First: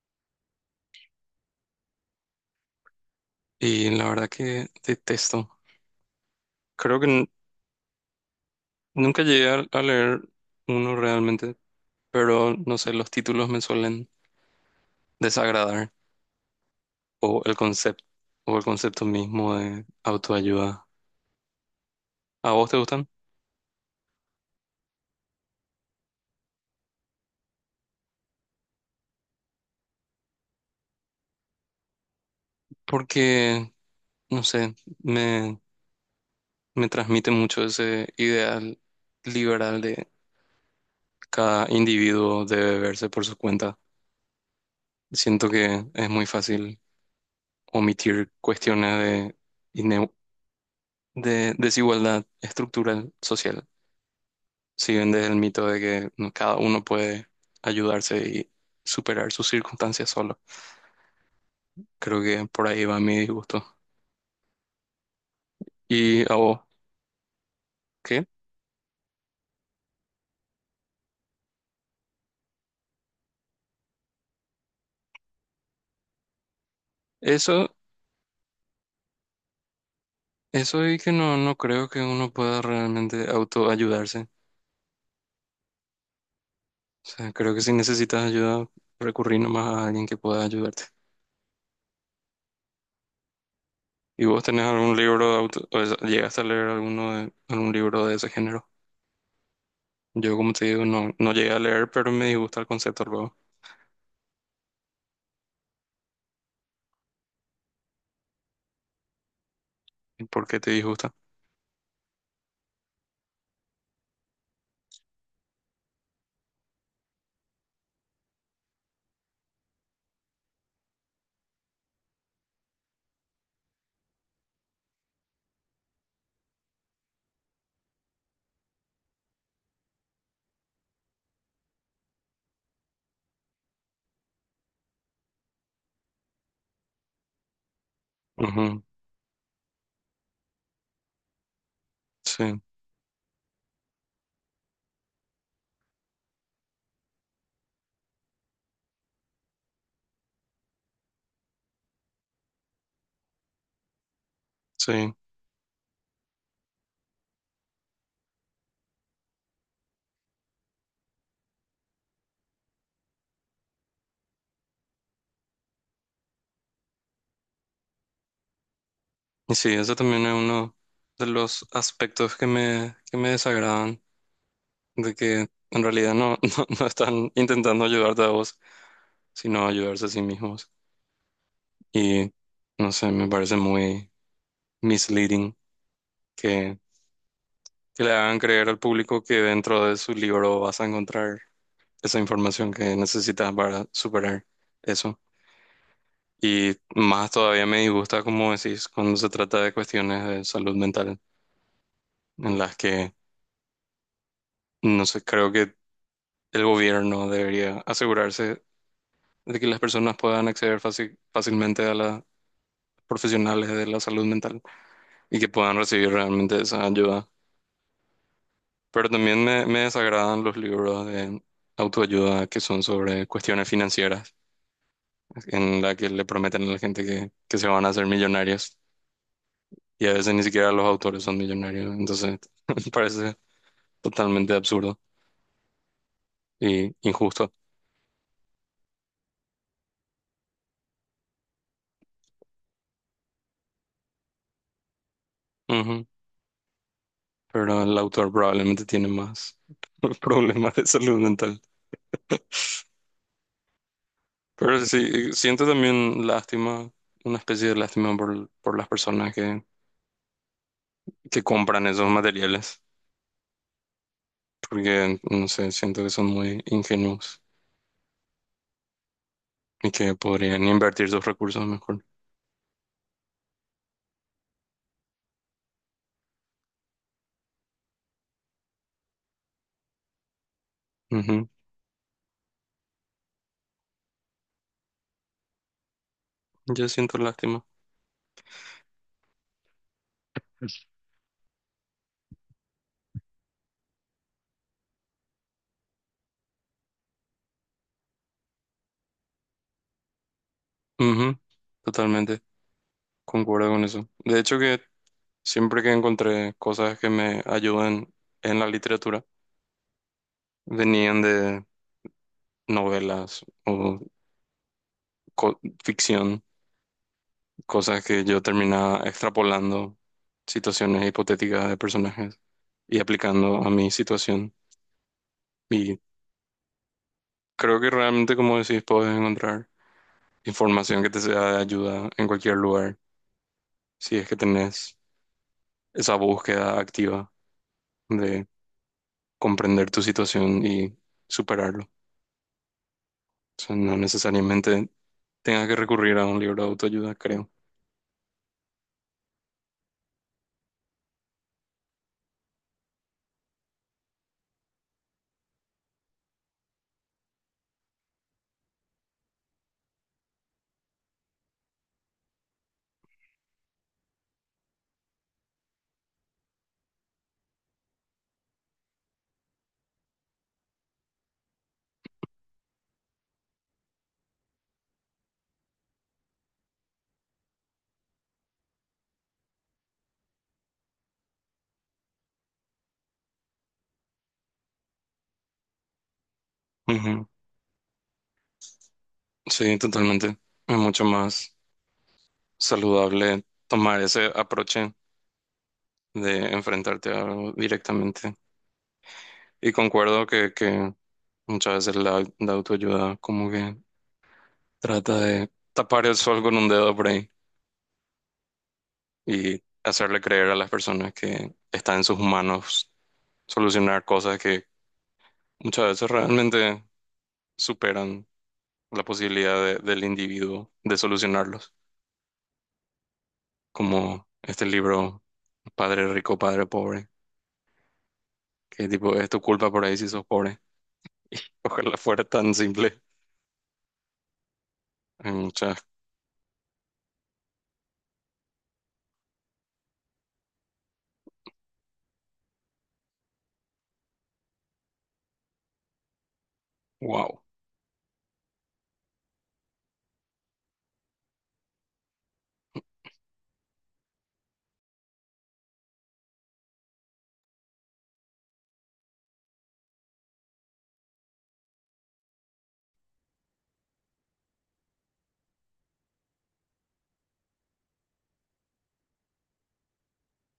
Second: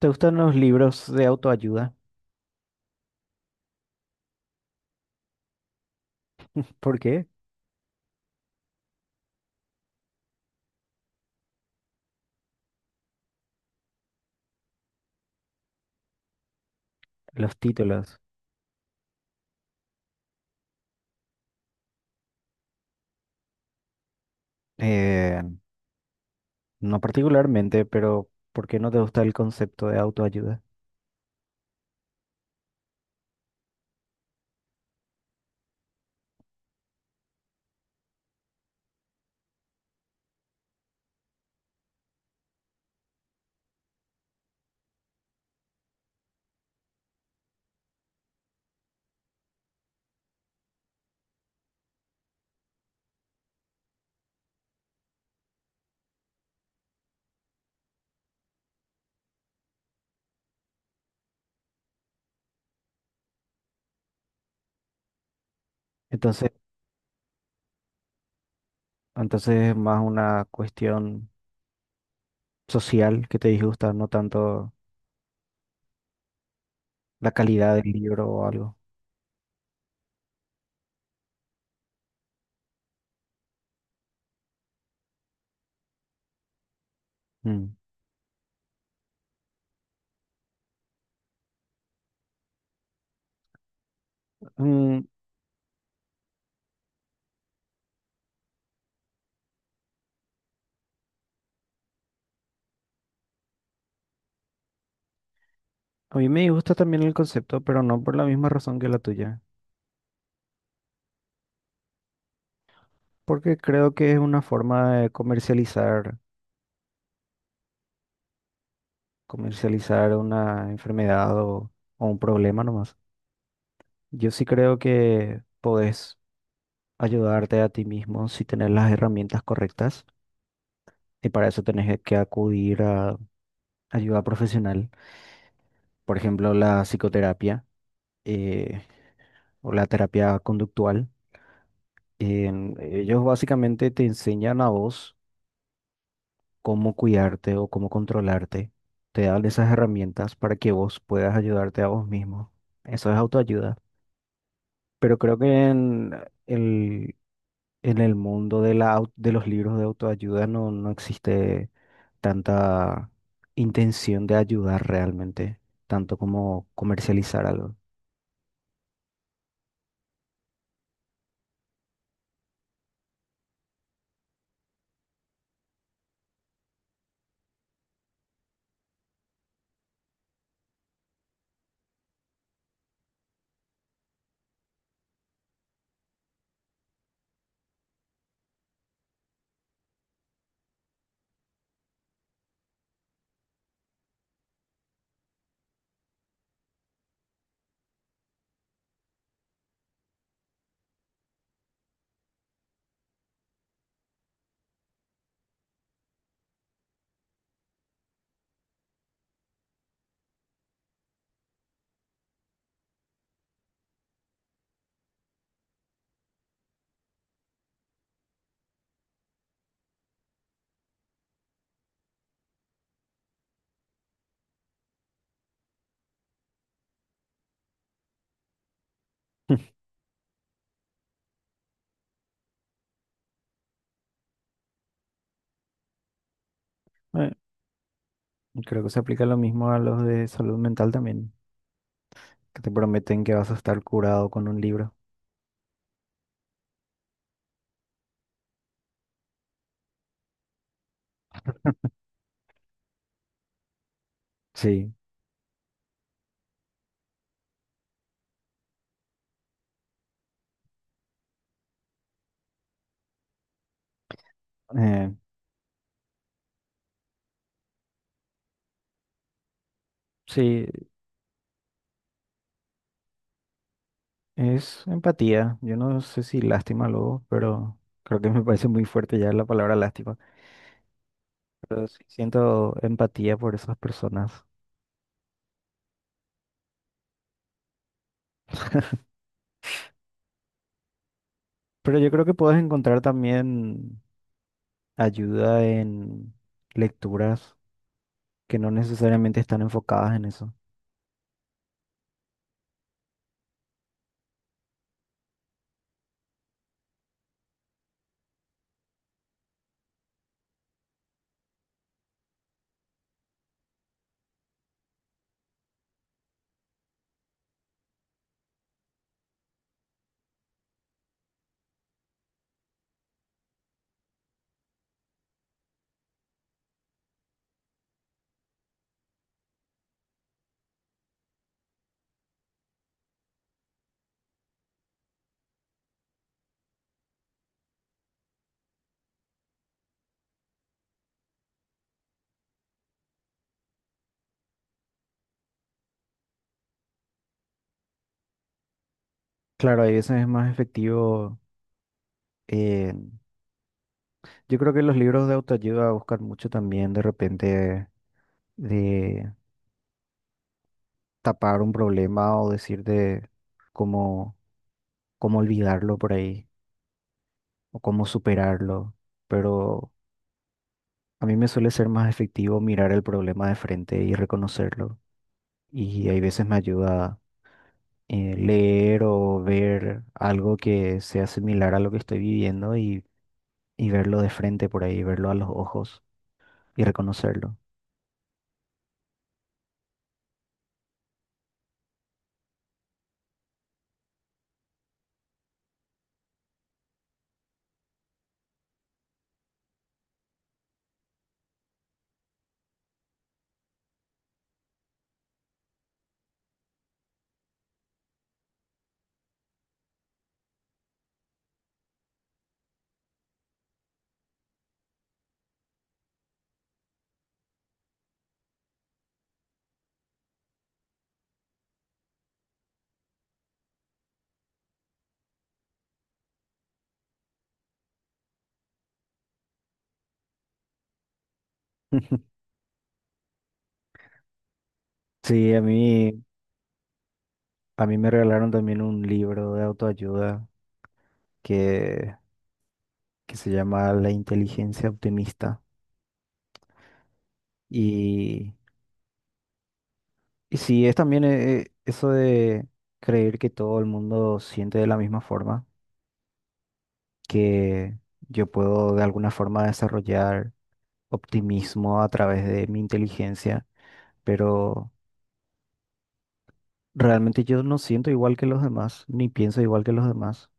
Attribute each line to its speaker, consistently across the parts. Speaker 1: ¿Te gustan los libros de autoayuda?
Speaker 2: Y la verdad que detesto.
Speaker 1: ¿Por
Speaker 2: Creo que
Speaker 1: qué?
Speaker 2: nunca llegué a leer uno realmente, pero no sé, los títulos me suelen desagradar o el
Speaker 1: Los
Speaker 2: concepto
Speaker 1: títulos.
Speaker 2: o el concepto mismo de autoayuda. ¿A vos te gustan?
Speaker 1: Eh, no particularmente, pero ¿por qué no te gusta el concepto de autoayuda?
Speaker 2: Porque, no sé, me, me transmite mucho ese ideal liberal de cada individuo debe verse por su cuenta. Siento que es muy fácil omitir cuestiones ine- de desigualdad estructural social. Si vendes el mito de que cada uno puede ayudarse y superar sus circunstancias solo. Creo que por ahí va mi disgusto. ¿Y a
Speaker 1: Entonces,
Speaker 2: vos? ¿Qué?
Speaker 1: entonces es más una cuestión social que te disgusta, no tanto la
Speaker 2: Eso,
Speaker 1: calidad del libro o algo.
Speaker 2: eso y que no creo que uno pueda realmente autoayudarse. O sea, creo que si
Speaker 1: Mm.
Speaker 2: necesitas ayuda, recurrir nomás a alguien que pueda ayudarte. ¿Y vos tenés algún
Speaker 1: Mm,
Speaker 2: libro de auto, o sea, llegaste a leer alguno de, algún libro de ese género? Yo, como te digo, no llegué a leer, pero me disgusta el concepto luego.
Speaker 1: a mí me gusta también el concepto, pero no por la misma razón que la tuya,
Speaker 2: ¿Y ¿Por qué te disgusta?
Speaker 1: porque creo que es una forma de comercializar, comercializar una enfermedad o un problema nomás. Yo sí creo que podés ayudarte a ti mismo si tenés las herramientas correctas y para eso tenés que acudir a ayuda profesional, por ejemplo, la psicoterapia
Speaker 2: Ujú.
Speaker 1: eh, o la terapia conductual.
Speaker 2: Sí,
Speaker 1: Ellos básicamente te enseñan a vos cómo cuidarte o cómo controlarte. Te dan esas herramientas para que vos puedas ayudarte a vos mismo. Eso es autoayuda.
Speaker 2: sí.
Speaker 1: Pero creo que en el mundo de de los libros de autoayuda no existe tanta intención de ayudar realmente, tanto como comercializar algo.
Speaker 2: Y sí, eso también es uno de los aspectos que que me desagradan, de que en realidad no están intentando ayudarte a vos, sino ayudarse a sí mismos. Y no sé, me parece muy misleading que, que le hagan creer al público que dentro de su libro vas a encontrar esa información que necesitas para superar eso. Y más todavía me disgusta, como decís, cuando se trata de cuestiones de salud mental, en las que, no sé, creo que el gobierno debería asegurarse de que las personas puedan acceder fácilmente a las profesionales de la salud mental y que puedan recibir realmente esa ayuda. Pero también me desagradan los libros de autoayuda que son sobre cuestiones financieras, en la que le prometen a la gente que se van a hacer millonarios y a veces ni siquiera los autores son millonarios. Entonces, me parece totalmente absurdo y
Speaker 1: Eh,
Speaker 2: injusto.
Speaker 1: Creo que se aplica lo mismo a los de salud mental también, que te prometen que vas a estar curado con un libro.
Speaker 2: Ujú. Pero el autor probablemente tiene más problemas de salud mental. Pero
Speaker 1: Sí,
Speaker 2: sí, siento también lástima, una especie de lástima por las personas que compran esos materiales,
Speaker 1: eh,
Speaker 2: porque, no sé, siento que son muy ingenuos y que podrían
Speaker 1: sí,
Speaker 2: invertir sus recursos mejor.
Speaker 1: es empatía. Yo no sé si lástima luego, pero creo que me parece muy fuerte ya la palabra lástima.
Speaker 2: Ujú.
Speaker 1: Pero sí siento empatía por esas personas.
Speaker 2: Yo siento lástima.
Speaker 1: Pero yo creo que puedes encontrar también ayuda en lecturas que no necesariamente están enfocadas en eso.
Speaker 2: Ujú. Totalmente, concuerdo con eso. De hecho, que siempre que encontré cosas que me ayudan en la literatura, venían de novelas o co- ficción. Cosas que yo terminaba extrapolando situaciones hipotéticas de personajes y aplicando a mi situación. Y creo que realmente, como decís, puedes encontrar información que te sea de ayuda en cualquier lugar, si es que tenés esa búsqueda activa de comprender tu situación y superarlo. O sea, no necesariamente tengas que recurrir a un libro de autoayuda, creo.
Speaker 1: Claro, a veces es más efectivo. eh, yo creo que los libros de autoayuda buscan mucho también de repente de tapar un problema o decirte cómo, cómo olvidarlo por ahí o cómo superarlo. Pero a mí me suele ser más efectivo mirar el problema de frente y reconocerlo. Y hay veces me ayuda leer o ver algo que sea similar a lo que estoy viviendo y verlo de frente por ahí, verlo a los ojos y
Speaker 2: Ujú.
Speaker 1: reconocerlo.
Speaker 2: Sí, totalmente. Es mucho más saludable tomar ese aproche de enfrentarte a algo directamente. Y concuerdo que muchas veces la autoayuda como que trata de tapar el sol con un dedo por ahí y hacerle creer a las personas que está en sus manos solucionar cosas que muchas veces realmente superan la posibilidad del individuo de solucionarlos, como este libro Padre Rico, Padre Pobre, que tipo es tu culpa por ahí si sos pobre. Ojalá fuera tan simple. Hay
Speaker 1: Sí,
Speaker 2: muchas,
Speaker 1: a mí me regalaron también un libro de autoayuda que, que se llama La inteligencia optimista.
Speaker 2: wow.
Speaker 1: Y, y sí, es también eso de creer que todo el mundo siente de la misma forma, que yo puedo de alguna forma desarrollar optimismo a través de mi inteligencia pero realmente yo no siento igual que los demás, ni pienso igual que los demás,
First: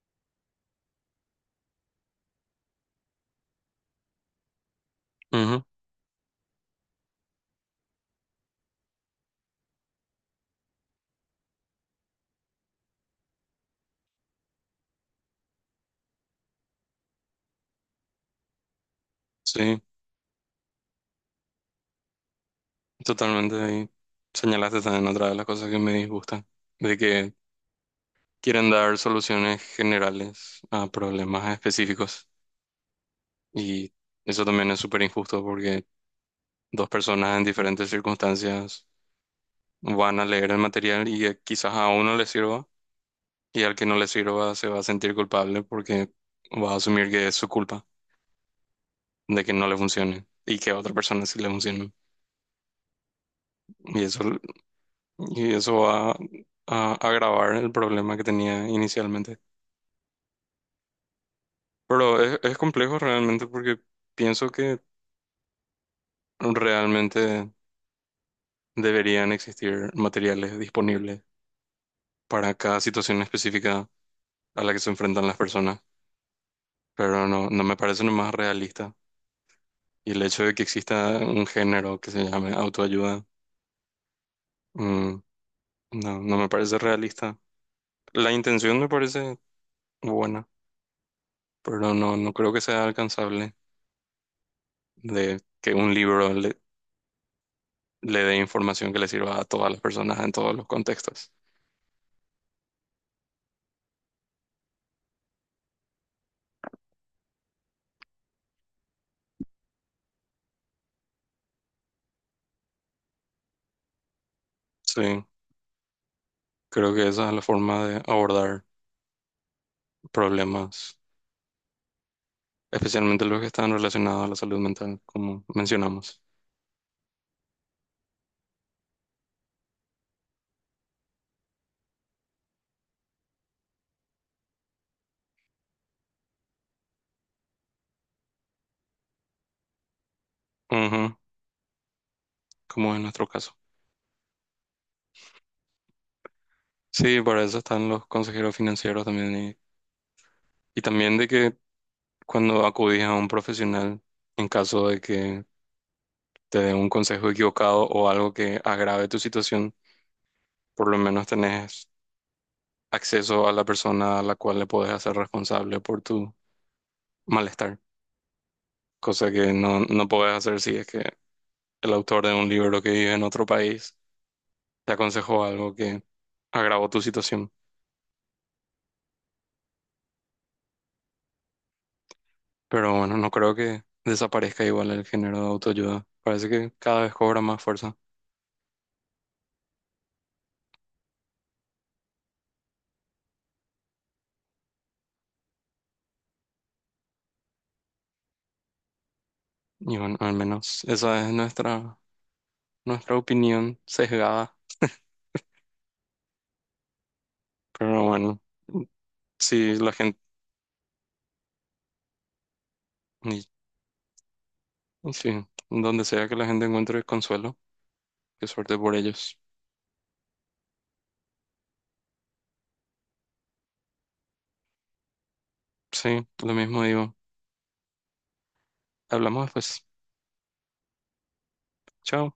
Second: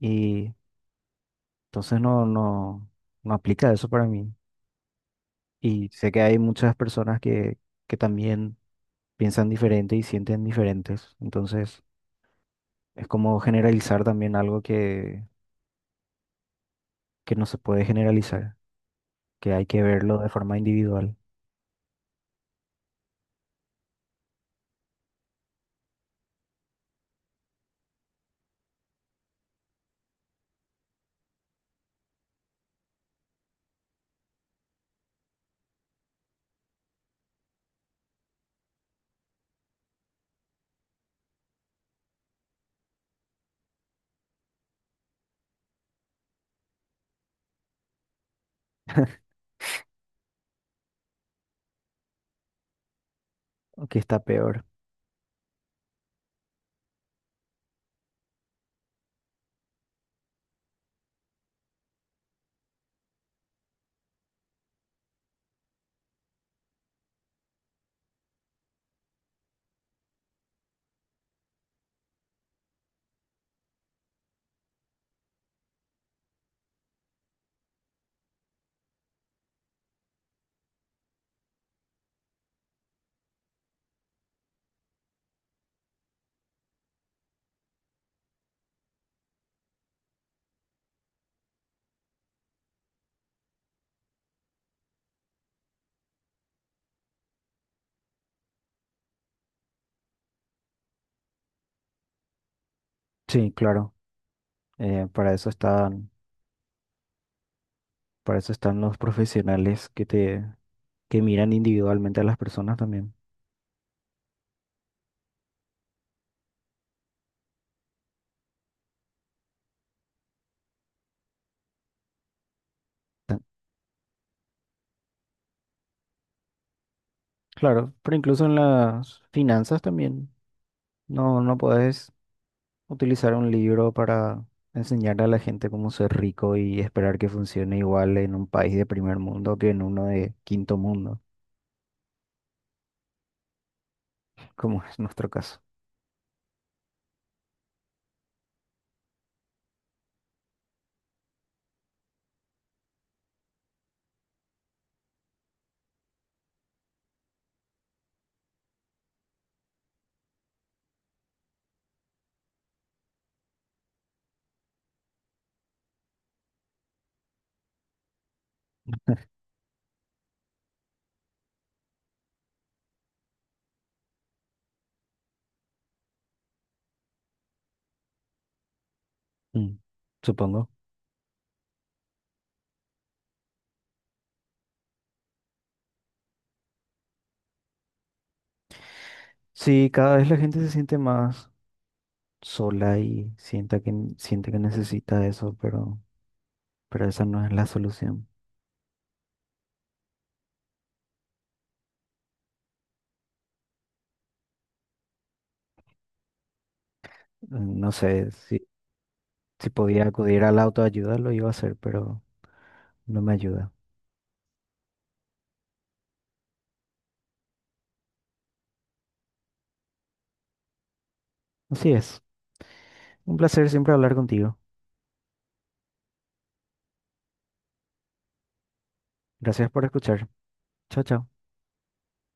Speaker 1: y entonces no aplica eso para mí. Y sé que hay muchas personas que también piensan diferente y sienten diferentes, entonces es como generalizar también algo que no se puede generalizar, que hay
Speaker 2: Sí,
Speaker 1: que verlo de forma individual,
Speaker 2: totalmente. Ahí señalaste también otra de las cosas que me disgustan, de que quieren dar soluciones generales a problemas específicos. Y eso también es súper injusto porque dos personas en diferentes circunstancias van a leer el material y quizás a uno le sirva y al que no le sirva se va a sentir culpable porque va a asumir que es su culpa de que no le funcione y que a otra persona sí le funcione.
Speaker 1: o que
Speaker 2: Y
Speaker 1: está
Speaker 2: eso,
Speaker 1: peor.
Speaker 2: y eso va a agravar el problema que tenía inicialmente. Pero es complejo realmente porque pienso que realmente deberían existir materiales disponibles para cada situación específica a la que se enfrentan las personas, pero no me parece lo más realista. Y el hecho de que exista un género que se llame autoayuda, mm, no me parece realista. La intención me parece buena, pero no creo que sea alcanzable de que un libro le dé información que le sirva a todas las personas en todos los contextos.
Speaker 1: Sí, claro, eh, para eso están, para eso están los profesionales que te, que miran individualmente a las personas también.
Speaker 2: Sí. Creo que esa es la forma de abordar problemas, especialmente los que están relacionados a la salud mental, como mencionamos.
Speaker 1: Claro, pero incluso en las finanzas también. No podés utilizar un libro para enseñarle a la gente cómo ser rico y esperar que funcione igual en un país de primer mundo que en uno de quinto
Speaker 2: Ujú,
Speaker 1: mundo,
Speaker 2: como en nuestro caso.
Speaker 1: como es nuestro caso.
Speaker 2: Sí, para eso están los consejeros financieros también y también de que cuando acudís a un profesional, en caso de que te dé un consejo equivocado o algo que agrave tu situación, por lo menos tenés acceso a la persona a la cual le podés hacer responsable por tu malestar, cosa que no podés hacer si es que el autor de un libro que vive en otro país te aconsejó algo que agravó tu situación.
Speaker 1: Mm, supongo.
Speaker 2: Pero bueno, no creo que desaparezca igual el género de autoayuda. Parece que cada vez cobra más fuerza.
Speaker 1: Sí, cada vez la gente se siente más sola y sienta siente que necesita eso, pero esa no es la solución.
Speaker 2: Y bueno, al menos esa es nuestra, nuestra opinión sesgada.
Speaker 1: No
Speaker 2: Pero
Speaker 1: sé,
Speaker 2: bueno,
Speaker 1: si
Speaker 2: si la
Speaker 1: podía
Speaker 2: gente,
Speaker 1: acudir a la autoayuda lo iba a hacer, pero no me
Speaker 2: y-
Speaker 1: ayuda.
Speaker 2: y sí, donde sea que la gente encuentre consuelo, qué suerte por ellos.
Speaker 1: Así es. Un placer siempre hablar contigo.
Speaker 2: Sí, lo mismo digo. Hablamos
Speaker 1: Gracias por
Speaker 2: después.
Speaker 1: escuchar. Chao, chao.
Speaker 2: Chao.